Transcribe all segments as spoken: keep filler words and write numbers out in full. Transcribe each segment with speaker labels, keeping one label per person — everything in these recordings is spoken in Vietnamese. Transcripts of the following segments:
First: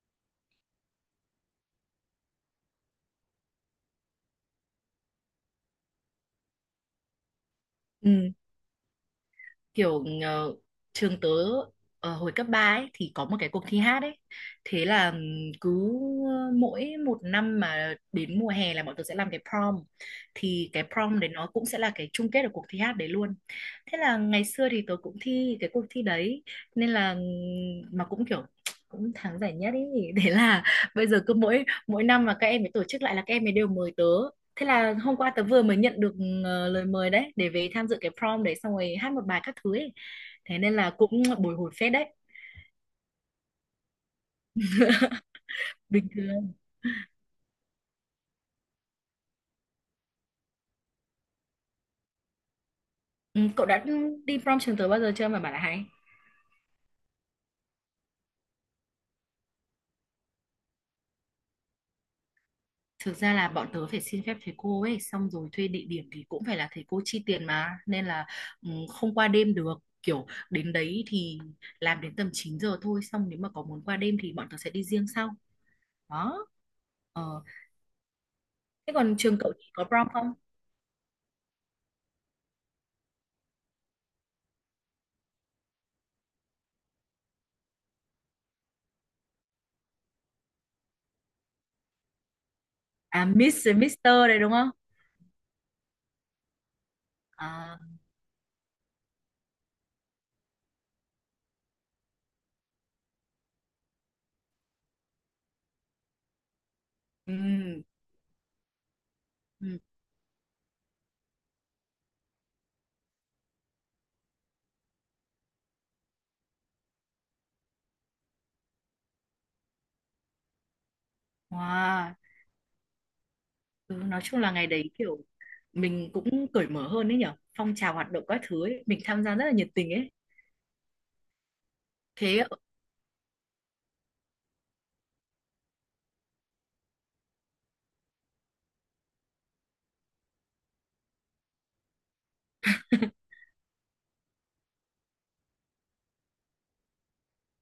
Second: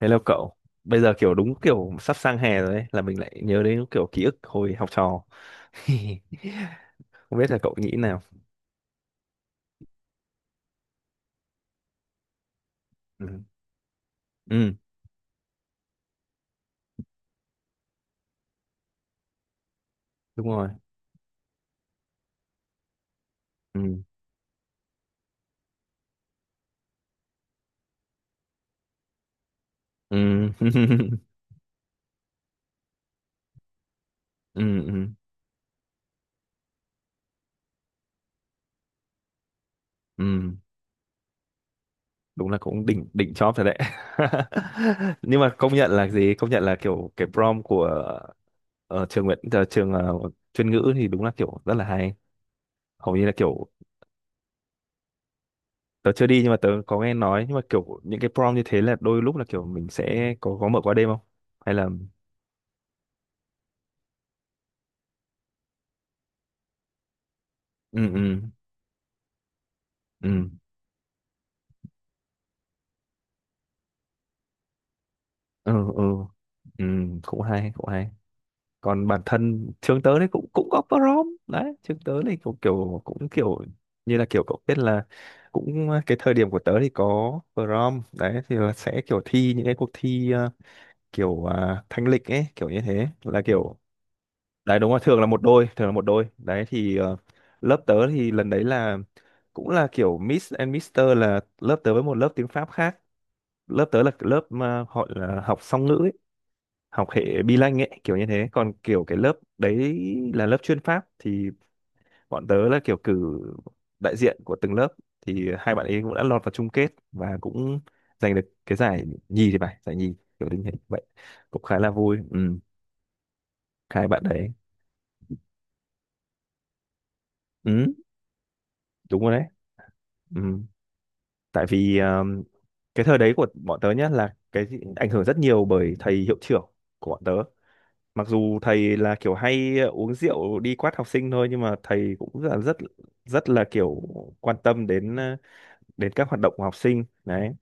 Speaker 1: Hello cậu, bây giờ kiểu đúng kiểu sắp sang hè rồi ấy, là mình lại nhớ đến kiểu ký ức hồi học trò. Không biết là cậu nghĩ nào?
Speaker 2: Ừ, kiểu ờ, trường tớ ờ, hồi cấp ba ấy thì có
Speaker 1: Ừ,
Speaker 2: một cái cuộc thi hát ấy.
Speaker 1: ừ,
Speaker 2: Thế là ừm, cứ mỗi một năm mà đến mùa hè là bọn tớ sẽ làm cái prom.
Speaker 1: đúng rồi.
Speaker 2: Thì cái prom đấy nó cũng sẽ là cái chung kết của cuộc thi hát đấy luôn. Thế
Speaker 1: Ừ,
Speaker 2: là ngày xưa thì tớ cũng thi cái cuộc thi đấy nên là ừm, mà cũng kiểu cũng thắng giải nhất ý.
Speaker 1: ừ,
Speaker 2: Thế là bây giờ cứ mỗi mỗi năm mà các em ấy tổ chức lại là các em ấy đều mời tớ. Thế
Speaker 1: ừ,
Speaker 2: là
Speaker 1: ừ,
Speaker 2: hôm qua tớ vừa mới nhận được ờ, lời mời đấy để về tham dự cái prom đấy xong rồi hát một bài các thứ ấy.
Speaker 1: ừ,
Speaker 2: Thế nên là cũng bồi hồi phết đấy.
Speaker 1: đúng là cũng đỉnh đỉnh chóp rồi đấy. Nhưng mà công nhận là
Speaker 2: Bình
Speaker 1: gì? Công
Speaker 2: thường.
Speaker 1: nhận là kiểu cái prom của ờ, trường Nguyễn, ờ, trường ờ, chuyên ngữ thì đúng là kiểu rất là hay. Hầu như là
Speaker 2: Ừ, cậu
Speaker 1: kiểu.
Speaker 2: đã đi prom trường tớ bao giờ chưa mà bảo là hay?
Speaker 1: Tớ chưa đi nhưng mà tớ có nghe nói, nhưng mà kiểu những cái prom như thế là đôi lúc là kiểu mình sẽ có có mở qua đêm không, hay là.
Speaker 2: Thực ra là bọn tớ phải xin phép thầy cô ấy xong rồi thuê địa điểm thì cũng phải là thầy cô chi tiền mà
Speaker 1: Ừ,
Speaker 2: nên là
Speaker 1: ừ,
Speaker 2: ừ, không qua đêm được. Kiểu
Speaker 1: ừ,
Speaker 2: đến đấy thì làm đến tầm chín giờ thôi, xong nếu mà có muốn qua đêm thì bọn tớ sẽ đi riêng sau.
Speaker 1: ừ, ừ,
Speaker 2: Đó.
Speaker 1: ừ,
Speaker 2: Ờ.
Speaker 1: cũng hay, cũng hay.
Speaker 2: Thế
Speaker 1: Còn
Speaker 2: còn
Speaker 1: bản
Speaker 2: trường cậu thì
Speaker 1: thân
Speaker 2: có
Speaker 1: trường
Speaker 2: prom
Speaker 1: tớ đấy
Speaker 2: không?
Speaker 1: cũng cũng có prom đấy. Trường tớ này cũng kiểu cũng kiểu như là kiểu cậu biết là, cũng cái thời điểm của tớ thì có prom đấy, thì là sẽ kiểu thi những cái cuộc thi, ờ, kiểu à, thanh lịch ấy, kiểu như thế
Speaker 2: À,
Speaker 1: là
Speaker 2: Miss với
Speaker 1: kiểu.
Speaker 2: Mister đấy đúng không?
Speaker 1: Đấy đúng rồi, thường là một đôi, thường là một đôi đấy thì, ờ, lớp
Speaker 2: À,
Speaker 1: tớ thì lần đấy là cũng là kiểu Miss and Mister, là lớp tớ với một lớp tiếng Pháp khác. Lớp tớ là lớp mà họ là học song ngữ ấy, học
Speaker 2: ừ.
Speaker 1: hệ bi lanh ấy kiểu như thế, còn kiểu cái lớp
Speaker 2: Ừ.
Speaker 1: đấy là lớp chuyên Pháp. Thì bọn tớ là kiểu cử đại diện của từng lớp, thì hai bạn ấy cũng đã lọt vào chung kết và cũng giành được cái giải nhì, thì phải giải nhì kiểu như thế vậy, cũng khá là
Speaker 2: Wow.
Speaker 1: vui. Ừ,
Speaker 2: Ừ,
Speaker 1: hai
Speaker 2: nói
Speaker 1: bạn
Speaker 2: chung là
Speaker 1: đấy.
Speaker 2: ngày đấy kiểu mình cũng cởi mở hơn đấy nhở, phong
Speaker 1: Ừ,
Speaker 2: trào hoạt động các thứ ấy mình
Speaker 1: đúng
Speaker 2: tham
Speaker 1: rồi
Speaker 2: gia
Speaker 1: đấy.
Speaker 2: rất là nhiệt tình ấy
Speaker 1: Ừ. Tại vì
Speaker 2: thế.
Speaker 1: um, cái thời đấy của bọn tớ nhá là cái ảnh hưởng rất nhiều bởi thầy hiệu trưởng của bọn tớ. Mặc dù thầy là kiểu hay uống rượu đi quát học sinh thôi, nhưng mà thầy cũng rất là rất rất là kiểu quan tâm đến, ờ, đến các hoạt động của học sinh đấy.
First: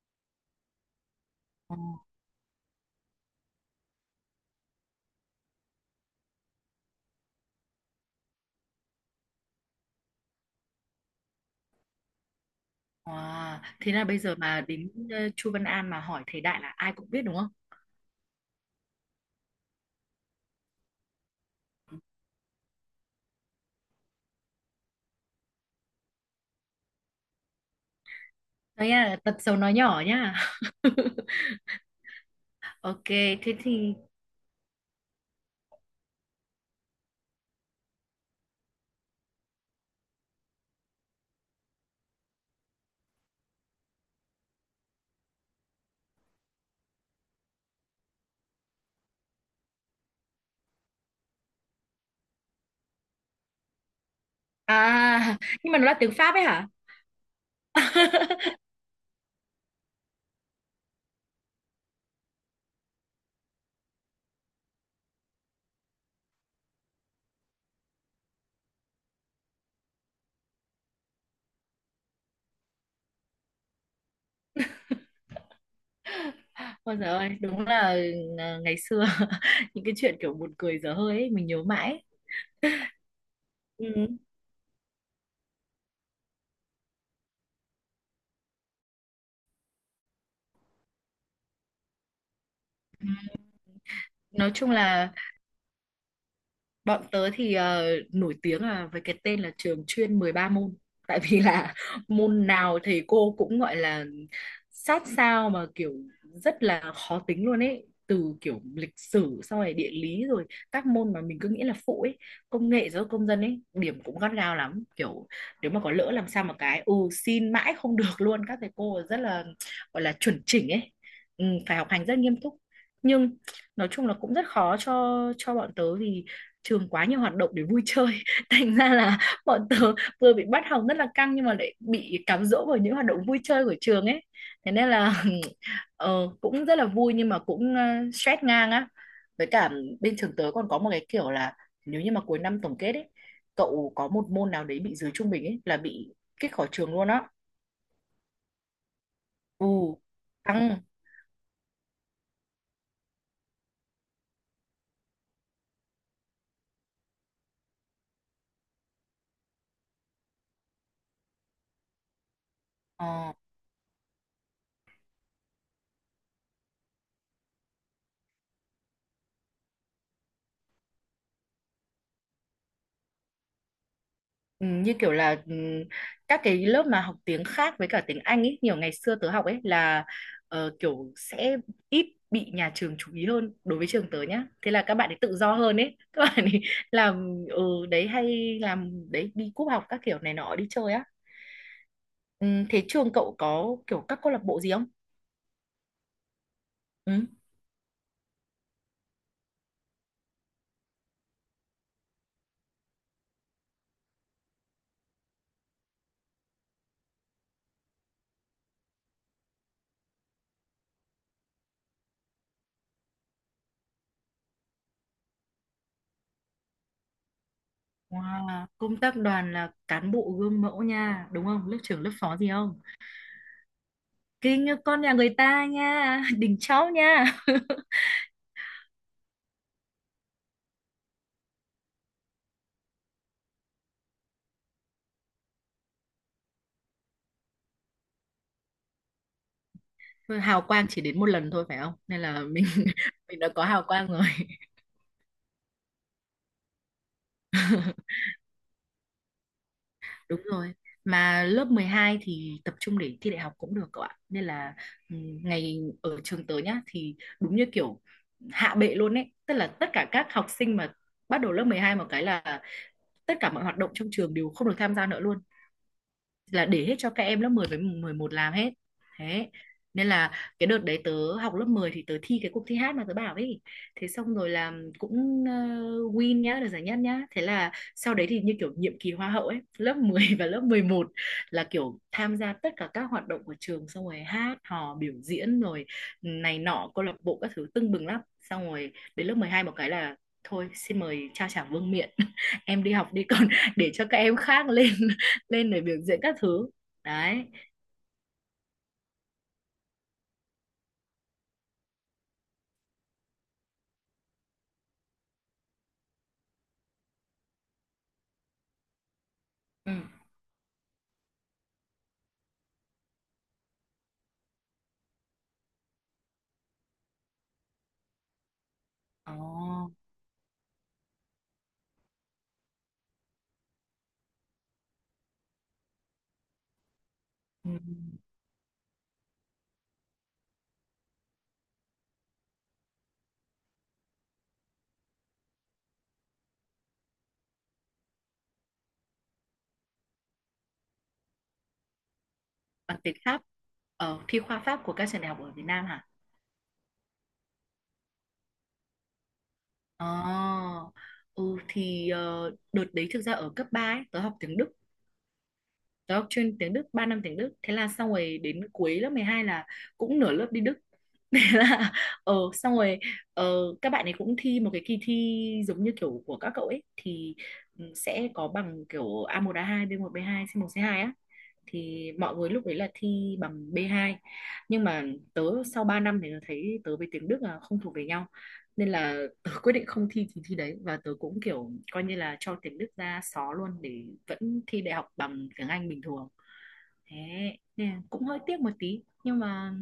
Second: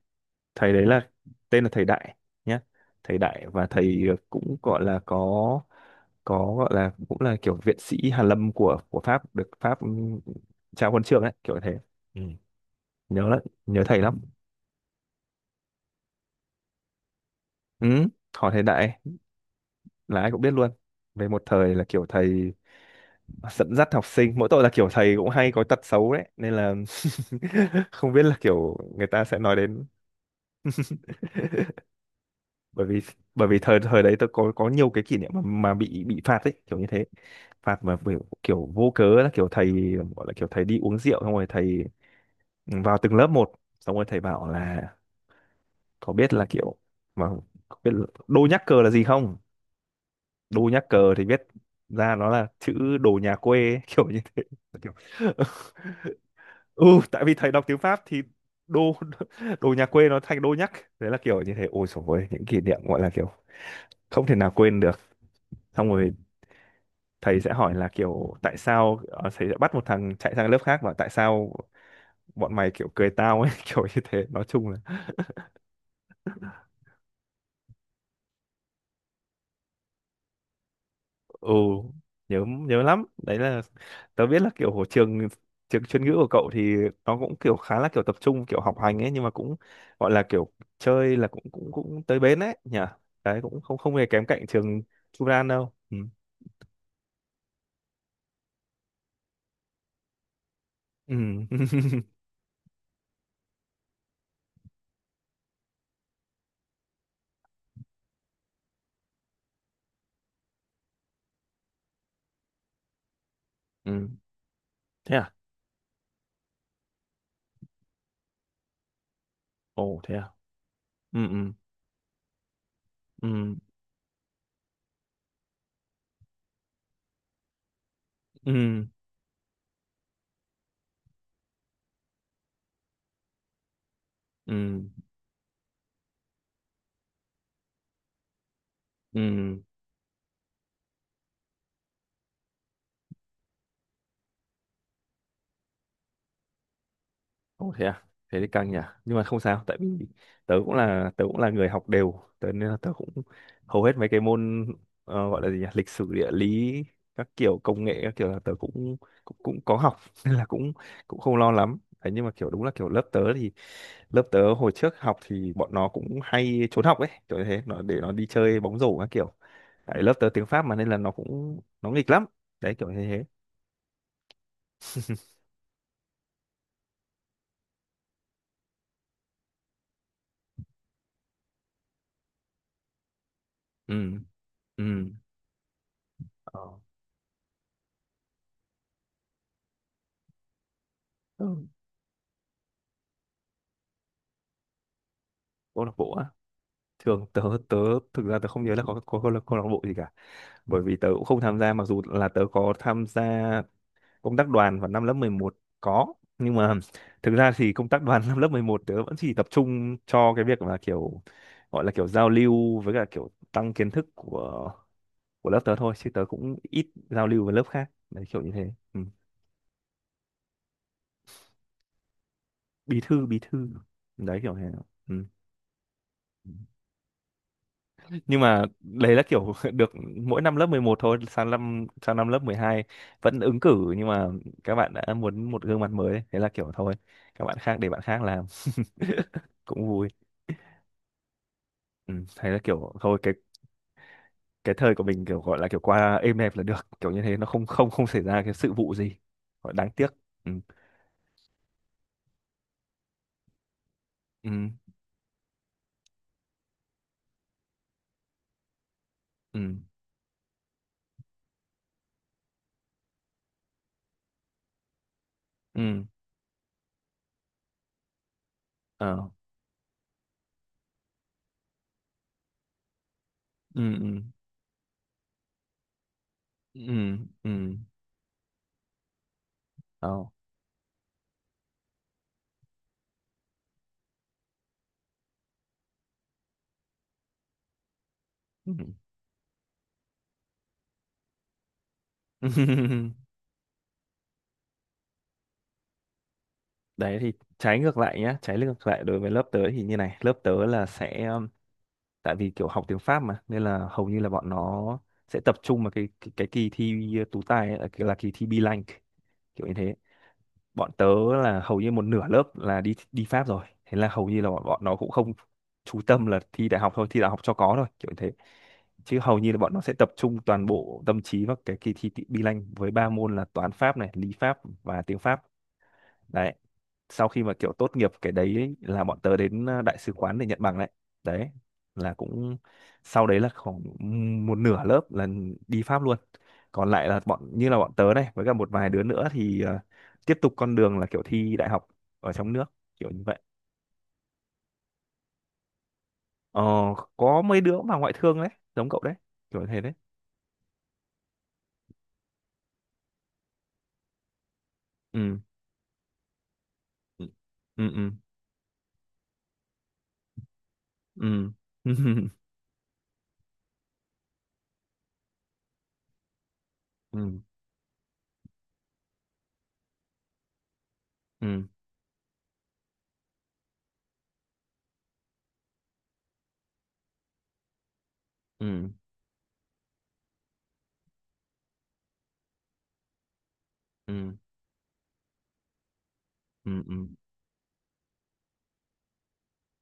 Speaker 1: Thầy đấy là tên là
Speaker 2: Ồ,
Speaker 1: thầy Đại nhá. Thầy Đại, và thầy cũng gọi là có có gọi là cũng là kiểu viện sĩ Hàn Lâm của của Pháp, được Pháp ừm, trao huân chương đấy kiểu thế. Ừ. Nhớ lắm,
Speaker 2: wow.
Speaker 1: nhớ
Speaker 2: Thế
Speaker 1: thầy
Speaker 2: là bây
Speaker 1: lắm.
Speaker 2: giờ mà đến ờ, Chu Văn An mà hỏi thầy Đại là ai cũng biết đúng không?
Speaker 1: Ừ. Hỏi thầy Đại là ai cũng biết luôn. Về một thời là kiểu thầy dẫn dắt học sinh, mỗi tội là kiểu thầy cũng hay có tật xấu đấy nên là, không biết là kiểu
Speaker 2: Đấy
Speaker 1: người
Speaker 2: là
Speaker 1: ta
Speaker 2: tật
Speaker 1: sẽ nói
Speaker 2: xấu nói
Speaker 1: đến.
Speaker 2: nhỏ nhá.
Speaker 1: bởi vì
Speaker 2: Ok,
Speaker 1: bởi
Speaker 2: thế
Speaker 1: vì thời
Speaker 2: thì
Speaker 1: thời đấy tôi có có nhiều cái kỷ niệm mà, mà bị bị phạt ấy, kiểu như thế. Phạt mà kiểu, kiểu vô cớ, là kiểu thầy, gọi là kiểu thầy đi uống rượu xong rồi thầy vào từng lớp một, xong rồi thầy bảo là có biết là kiểu mà, có biết là đô nhắc cờ là gì không. Đô nhắc cờ thì biết ra nó là chữ đồ nhà quê ấy, kiểu như.
Speaker 2: à nhưng mà nó là tiếng Pháp ấy hả?
Speaker 1: Ừ, tại vì thầy đọc tiếng Pháp thì đô đồ nhà quê nó thành đô nhắc. Đấy là kiểu như thế. Ôi dồi ôi, những kỷ niệm gọi là kiểu không thể nào quên được. Xong rồi thầy sẽ hỏi là kiểu tại sao, ờ, thầy sẽ bắt một thằng chạy sang lớp khác và tại sao bọn mày kiểu cười tao ấy, kiểu như thế nói chung là.
Speaker 2: Ôi giời ơi, đúng là ờ, ngày xưa những cái chuyện kiểu buồn cười dở hơi ấy, mình
Speaker 1: Ừ,
Speaker 2: nhớ mãi.
Speaker 1: nhớ nhớ lắm đấy là.
Speaker 2: Ừ.
Speaker 1: Tớ biết là kiểu trường, trường chuyên ngữ của cậu thì nó cũng kiểu khá là kiểu tập trung kiểu học hành ấy, nhưng mà cũng gọi là kiểu chơi là cũng cũng cũng tới bến ấy nhỉ. Đấy cũng không không hề kém cạnh
Speaker 2: Nói chung
Speaker 1: trường
Speaker 2: là
Speaker 1: Churan đâu. Ừ.
Speaker 2: bọn tớ thì ờ, nổi tiếng là với cái tên là trường chuyên mười ba môn. Tại vì
Speaker 1: Ừ.
Speaker 2: là môn nào thầy cô cũng gọi là sát sao mà kiểu rất là khó tính luôn ấy. Từ kiểu lịch sử xong rồi địa lý rồi các môn mà mình cứ nghĩ là phụ ấy, công nghệ giáo dục công dân ấy, điểm
Speaker 1: Ừ,
Speaker 2: cũng gắt gao lắm.
Speaker 1: thế
Speaker 2: Kiểu
Speaker 1: à.
Speaker 2: nếu mà có lỡ làm sao mà cái ừ xin mãi không được luôn, các thầy cô rất là
Speaker 1: Ồ,
Speaker 2: gọi là
Speaker 1: thế à.
Speaker 2: chuẩn chỉnh ấy.
Speaker 1: Ừ,
Speaker 2: Ừ,
Speaker 1: ừ,
Speaker 2: phải học hành rất nghiêm túc.
Speaker 1: ừ,
Speaker 2: Nhưng nói chung là cũng rất khó cho cho bọn tớ vì trường quá nhiều hoạt động để vui chơi, thành
Speaker 1: ừ,
Speaker 2: ra là bọn tớ vừa bị bắt học rất là căng nhưng mà lại bị cám dỗ bởi những hoạt động vui chơi của trường ấy, thế
Speaker 1: ừ,
Speaker 2: nên là ờ, cũng rất là vui nhưng mà cũng ờ, stress ngang á. Với
Speaker 1: ừ.
Speaker 2: cả bên trường tớ còn có một cái kiểu là nếu như mà cuối năm tổng kết ấy, cậu có một môn nào đấy bị dưới trung bình ấy là bị kích khỏi trường luôn á.
Speaker 1: Ồ, thế à? Thế thì căng nhỉ. Nhưng mà không sao, tại
Speaker 2: Ồ,
Speaker 1: vì tớ cũng
Speaker 2: căng.
Speaker 1: là, tớ cũng là người học đều, tớ nên là tớ cũng hầu hết mấy cái môn, ờ, gọi là gì nhỉ? Lịch sử, địa lý, các kiểu công nghệ các kiểu, là tớ cũng cũng, cũng có học, nên là cũng cũng không lo lắm. Đấy, nhưng mà kiểu đúng là kiểu lớp tớ
Speaker 2: Ờ.
Speaker 1: thì lớp tớ hồi trước học thì bọn nó cũng hay trốn học ấy, kiểu như thế, nó để nó đi chơi bóng rổ các kiểu. Tại lớp tớ tiếng Pháp mà nên là nó cũng nó nghịch lắm. Đấy kiểu như thế.
Speaker 2: Ừ, như kiểu là ừ, các cái lớp mà học tiếng khác với cả tiếng Anh ấy, nhiều ngày xưa tớ học ấy là ờ, kiểu sẽ ít bị nhà trường chú ý hơn đối với trường
Speaker 1: Ừ.
Speaker 2: tớ nhá. Thế là các
Speaker 1: Ừ.
Speaker 2: bạn ấy tự do hơn ấy. Các bạn
Speaker 1: Ờ.
Speaker 2: ấy làm ừ, đấy hay làm đấy, đi cúp học các kiểu này nọ đi chơi á.
Speaker 1: Ừ.
Speaker 2: Ừ, thế trường cậu có kiểu các câu lạc bộ gì không?
Speaker 1: Câu lạc bộ á, thường
Speaker 2: Ừ.
Speaker 1: tớ tớ thực ra tớ không nhớ là có có câu lạc câu lạc bộ gì cả, bởi vì tớ cũng không tham gia. Mặc dù là tớ có tham gia công tác đoàn vào năm lớp mười một có, nhưng mà thực ra thì công tác đoàn năm lớp mười một tớ vẫn chỉ tập trung cho cái việc là kiểu gọi là kiểu giao lưu với cả kiểu tăng kiến thức của của lớp tớ thôi, chứ tớ cũng ít giao lưu với lớp khác đấy kiểu như
Speaker 2: Wow,
Speaker 1: thế. Ừ.
Speaker 2: công tác đoàn là cán bộ gương mẫu nha, đúng không? Lớp trưởng lớp phó gì không?
Speaker 1: Bí thư, bí thư, đấy kiểu
Speaker 2: Kinh
Speaker 1: thế.
Speaker 2: như con nhà
Speaker 1: Ừ.
Speaker 2: người ta nha, đỉnh cháu nha.
Speaker 1: Nhưng mà đấy là kiểu được mỗi năm lớp mười một thôi. Sang năm, sang năm lớp mười hai vẫn ứng cử, nhưng mà các bạn đã muốn một gương mặt mới ấy. Thế là kiểu thôi, các bạn khác, để bạn khác làm. Cũng vui.
Speaker 2: Thôi, hào quang chỉ đến một lần thôi phải không?
Speaker 1: Ừ,
Speaker 2: Nên là
Speaker 1: thế là
Speaker 2: mình
Speaker 1: kiểu thôi cái
Speaker 2: mình đã có hào quang rồi.
Speaker 1: cái thời của mình kiểu gọi là kiểu qua êm đẹp là được, kiểu như thế nó không không không xảy ra cái sự vụ gì gọi đáng tiếc.
Speaker 2: Đúng
Speaker 1: Ừ,
Speaker 2: rồi. Mà lớp mười hai thì tập trung để thi đại học cũng được cậu ạ. Nên
Speaker 1: ừ,
Speaker 2: là ừ, ngày ở trường tớ nhá thì đúng như kiểu hạ bệ luôn ấy, tức
Speaker 1: ừ,
Speaker 2: là tất cả các học sinh mà bắt đầu lớp mười hai một cái là tất cả mọi hoạt động trong trường đều không được tham gia nữa luôn,
Speaker 1: ừ,
Speaker 2: là để hết cho các em lớp mười với mười một làm hết.
Speaker 1: ờ,
Speaker 2: Thế nên là cái đợt đấy tớ học lớp mười thì tớ thi cái cuộc thi hát mà tớ bảo ấy,
Speaker 1: ừ,
Speaker 2: thế
Speaker 1: ừ,
Speaker 2: xong rồi là cũng ờ, win nhá, được giải nhất
Speaker 1: ừ,
Speaker 2: nhá, thế
Speaker 1: ừ,
Speaker 2: là sau đấy thì như kiểu nhiệm kỳ hoa hậu ấy, lớp
Speaker 1: ờ,
Speaker 2: mười và lớp mười một là kiểu tham gia tất cả các hoạt động của trường xong rồi hát hò biểu diễn rồi này nọ câu lạc bộ các thứ tưng bừng lắm, xong
Speaker 1: ừ.
Speaker 2: rồi đến lớp mười hai một cái là thôi xin mời trao trả vương miện, em đi học đi, còn để cho các em khác lên lên để biểu diễn các thứ
Speaker 1: Đấy thì
Speaker 2: đấy
Speaker 1: trái ngược lại nhá, trái ngược lại đối với lớp tớ thì như này. Lớp tớ là sẽ um, tại vì kiểu học tiếng Pháp mà nên là hầu như là bọn nó sẽ tập trung vào cái cái, cái kỳ thi tú tài ấy, là, là kỳ thi B-Language kiểu như
Speaker 2: ừ.
Speaker 1: thế. Bọn tớ là hầu như một nửa lớp là đi đi Pháp rồi. Thế là hầu như là bọn, bọn nó cũng không chú tâm là thi đại học thôi, thi đại học cho có thôi kiểu như thế, chứ
Speaker 2: Ồ.
Speaker 1: hầu như là bọn nó sẽ tập trung toàn bộ tâm trí vào cái kỳ thi B-Language với ba môn là toán Pháp này, lý Pháp và tiếng Pháp đấy. Sau khi mà
Speaker 2: Ừ.
Speaker 1: kiểu tốt nghiệp cái đấy ấy, là bọn tớ đến, ờ, đại sứ quán để nhận bằng đấy. Đấy là cũng, sau đấy là khoảng một nửa lớp là đi Pháp luôn. Còn lại là bọn như là bọn tớ này với cả một vài đứa nữa thì, ờ, tiếp tục con đường là kiểu thi đại học ở trong nước
Speaker 2: Bằng
Speaker 1: kiểu
Speaker 2: tiếng
Speaker 1: như vậy.
Speaker 2: Pháp, ở thi khoa Pháp của các trường đại học ở Việt Nam hả?
Speaker 1: ờ, có mấy đứa mà ngoại thương đấy, giống cậu đấy kiểu thế đấy.
Speaker 2: Ồ. Ừ thì ờ, đợt đấy thực ra ở cấp ba ấy, tớ học tiếng Đức,
Speaker 1: Ừ,
Speaker 2: tớ học chuyên tiếng Đức ba năm
Speaker 1: ừ,
Speaker 2: tiếng Đức, thế là xong
Speaker 1: ừ,
Speaker 2: rồi đến cuối lớp mười hai là cũng nửa lớp đi Đức. Thế
Speaker 1: ừ,
Speaker 2: là
Speaker 1: ừ,
Speaker 2: ờ xong rồi ờ, các bạn ấy cũng thi một cái kỳ thi giống như kiểu của các cậu ấy,
Speaker 1: ừ,
Speaker 2: thì ừ, sẽ có bằng kiểu a một a hai, b một b hai, c một c hai á,
Speaker 1: ừ,
Speaker 2: thì mọi người lúc đấy là thi bằng bê hai. Nhưng mà tớ sau ba năm thì tớ thấy tớ với tiếng Đức là không thuộc về nhau, nên
Speaker 1: ừ,
Speaker 2: là tớ quyết định không thi thì thi đấy, và tớ cũng kiểu coi như là cho tiếng Đức ra xó luôn để
Speaker 1: ừ,
Speaker 2: vẫn thi đại học bằng tiếng Anh bình thường.
Speaker 1: ừ, ừ.
Speaker 2: Thế nên là cũng hơi tiếc một tí nhưng mà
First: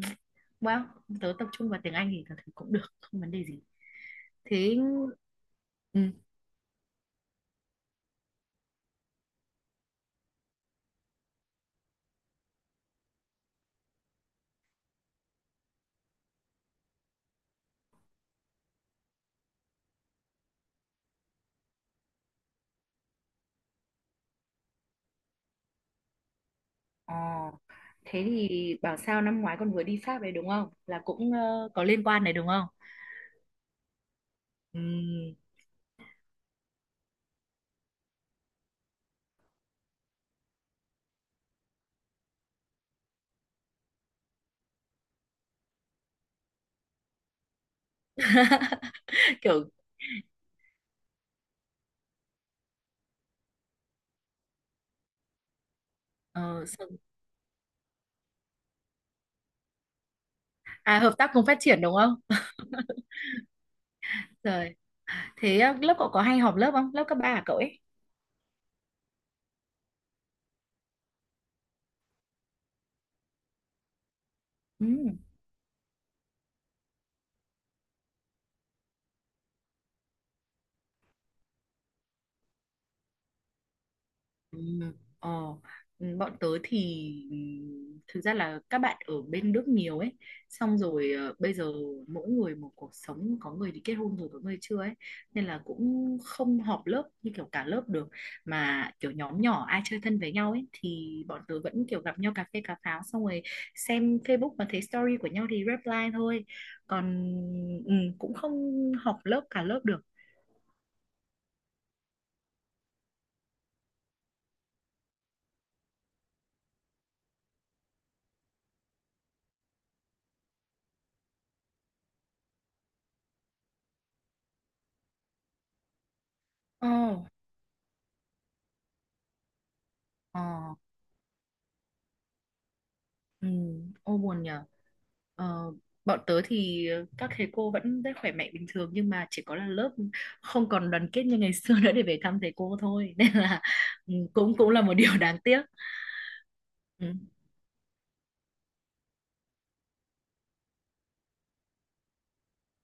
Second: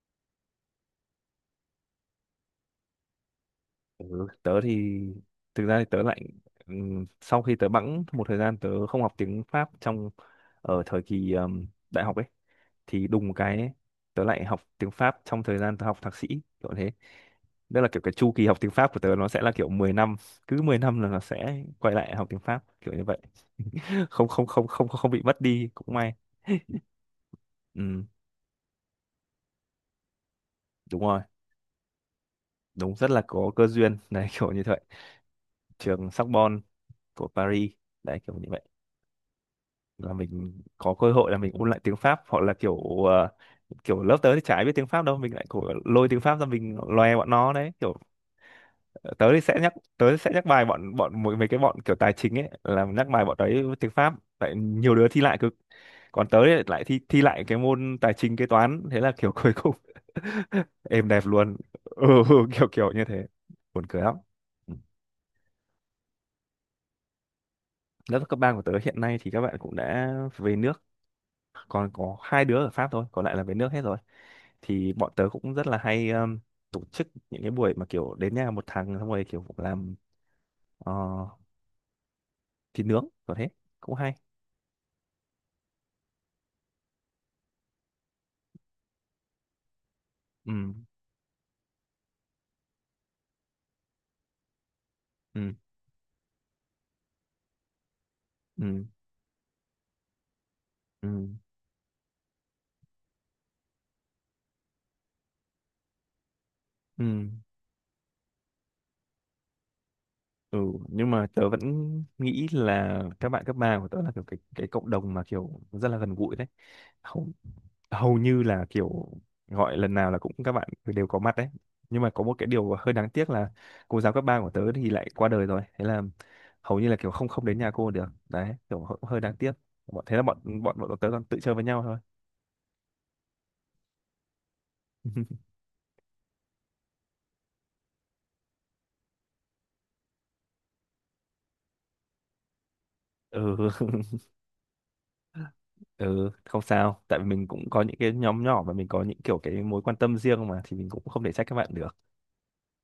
Speaker 2: well, tớ tập trung vào tiếng Anh thì tớ thấy cũng được, không vấn đề gì
Speaker 1: Ừ, tớ
Speaker 2: thế.
Speaker 1: thì thực ra thì
Speaker 2: Ừ.
Speaker 1: tớ lại ừm, sau khi tớ bẵng một thời gian tớ không học tiếng Pháp, trong ở thời kỳ ừm, đại học ấy, thì đùng một cái ấy, tớ lại học tiếng Pháp trong thời gian tớ học thạc sĩ kiểu thế. Đó là kiểu cái chu kỳ học tiếng Pháp của tớ, nó sẽ là kiểu mười năm. Cứ mười năm là nó sẽ quay lại học tiếng Pháp kiểu như vậy. không không không không không bị mất đi cũng may.
Speaker 2: ờ,
Speaker 1: Ừ,
Speaker 2: Thế thì bảo sao năm ngoái con vừa đi Pháp đấy đúng không,
Speaker 1: đúng
Speaker 2: là
Speaker 1: rồi,
Speaker 2: cũng ờ, có liên quan đấy đúng không?
Speaker 1: đúng rất là có cơ duyên đấy kiểu như vậy.
Speaker 2: Ừ.
Speaker 1: Trường Sorbonne của Paris, đấy kiểu như vậy, là mình có cơ hội là mình ôn lại tiếng Pháp. Hoặc là kiểu, ờ, kiểu lớp tớ thì chả ai biết tiếng Pháp đâu, mình lại kiểu lôi tiếng Pháp ra mình loè bọn nó đấy kiểu. Ờ, tớ thì sẽ
Speaker 2: Kiểu
Speaker 1: nhắc, tớ sẽ nhắc bài bọn bọn mấy mấy cái bọn kiểu tài chính ấy, là nhắc bài bọn đấy tiếng Pháp. Tại nhiều đứa thi lại cực, còn tớ thì
Speaker 2: ờ,
Speaker 1: lại
Speaker 2: sao-
Speaker 1: thi thi lại cái môn tài chính kế toán, thế là kiểu cuối cùng
Speaker 2: à,
Speaker 1: êm
Speaker 2: hợp
Speaker 1: đẹp
Speaker 2: tác cùng phát
Speaker 1: luôn.
Speaker 2: triển đúng
Speaker 1: Ừ, ừ,
Speaker 2: không?
Speaker 1: kiểu kiểu như thế, buồn cười lắm. Ừ.
Speaker 2: Rồi. Thế ờ, lớp cậu có hay họp lớp không? Lớp cấp ba của cậu ấy.
Speaker 1: Lớp cấp ba của tớ hiện nay thì các bạn cũng đã về nước, còn có hai đứa ở Pháp thôi, còn lại là về nước hết rồi.
Speaker 2: Ừ.
Speaker 1: Thì bọn tớ cũng rất là hay um, tổ chức những cái buổi mà kiểu đến nhà một thằng xong rồi kiểu làm, ờ, thịt nướng có thế, cũng hay.
Speaker 2: Ừ, Ờ, ừ, bọn tớ thì ừ, thực ra là các bạn ở bên Đức nhiều ấy,
Speaker 1: Ừ,
Speaker 2: xong rồi ờ, bây giờ mỗi người một cuộc sống, có người thì kết hôn rồi có người chưa ấy,
Speaker 1: ừ,
Speaker 2: nên là cũng không họp lớp như kiểu cả lớp được,
Speaker 1: ừ,
Speaker 2: mà kiểu nhóm nhỏ ai chơi thân với nhau ấy
Speaker 1: ừ,
Speaker 2: thì bọn tớ vẫn kiểu gặp nhau cà phê cà pháo, xong rồi xem Facebook mà thấy story của nhau thì reply thôi,
Speaker 1: ừ,
Speaker 2: còn ừ, cũng không họp lớp cả lớp được.
Speaker 1: ừ. Nhưng mà tớ vẫn nghĩ là các bạn cấp ba của tớ là kiểu cái cái cộng đồng mà kiểu rất là gần gũi đấy. Không, hầu như là kiểu gọi lần nào là cũng các bạn đều có mặt đấy. Nhưng mà có một cái điều hơi đáng tiếc là cô giáo cấp ba của tớ thì lại qua đời rồi, thế là hầu như
Speaker 2: Ồ,
Speaker 1: là kiểu không không đến nhà cô được đấy, kiểu hơi, hơi đáng tiếc. Bọn thế là
Speaker 2: ờ,
Speaker 1: bọn bọn bọn tớ còn tự chơi với nhau thôi.
Speaker 2: ừ, ô buồn nhỉ. Ờ, bọn tớ thì các thầy cô vẫn rất khỏe mạnh bình thường, nhưng mà chỉ có là lớp không còn đoàn kết như ngày xưa nữa để về thăm thầy cô thôi, nên là
Speaker 1: Ừ.
Speaker 2: ừ, cũng cũng là một điều đáng tiếc
Speaker 1: Ừ, không sao,
Speaker 2: ừ,
Speaker 1: tại vì mình cũng có những cái nhóm nhỏ và mình có những kiểu cái mối quan tâm riêng mà, thì mình cũng không thể trách các bạn được.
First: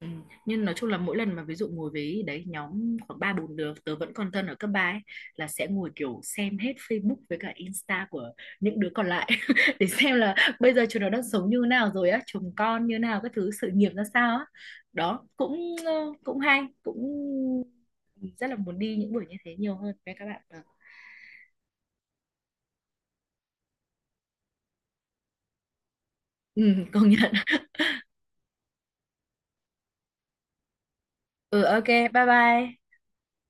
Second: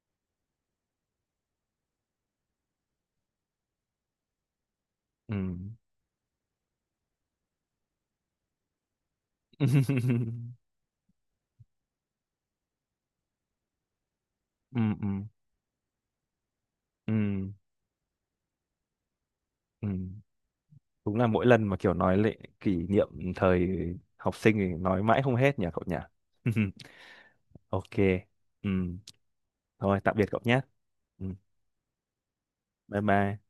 Speaker 2: ừ. Nhưng nói chung là mỗi lần mà ví dụ ngồi với đấy nhóm khoảng ba bốn đứa tớ vẫn còn thân ở cấp ba ấy,
Speaker 1: Ừ.
Speaker 2: là sẽ ngồi kiểu xem hết Facebook với cả Insta của những đứa còn lại để xem là bây giờ chúng nó đang sống như thế nào rồi á, chồng con như thế nào, các thứ sự nghiệp ra sao á.
Speaker 1: Ừ, ừ,
Speaker 2: Đó cũng ờ, cũng hay, cũng
Speaker 1: ừ,
Speaker 2: rất là muốn đi những buổi như thế nhiều
Speaker 1: ừ.
Speaker 2: hơn với các bạn. Vâng.
Speaker 1: Đúng là mỗi lần mà kiểu nói lại kỷ niệm thời học sinh thì nói mãi không hết nhỉ cậu nhỉ?
Speaker 2: Ừ, công nhận.
Speaker 1: Ok. Ừ. Thôi tạm biệt cậu nhé. Ừ.
Speaker 2: Ừ, ok, bye bye.
Speaker 1: Bye bye.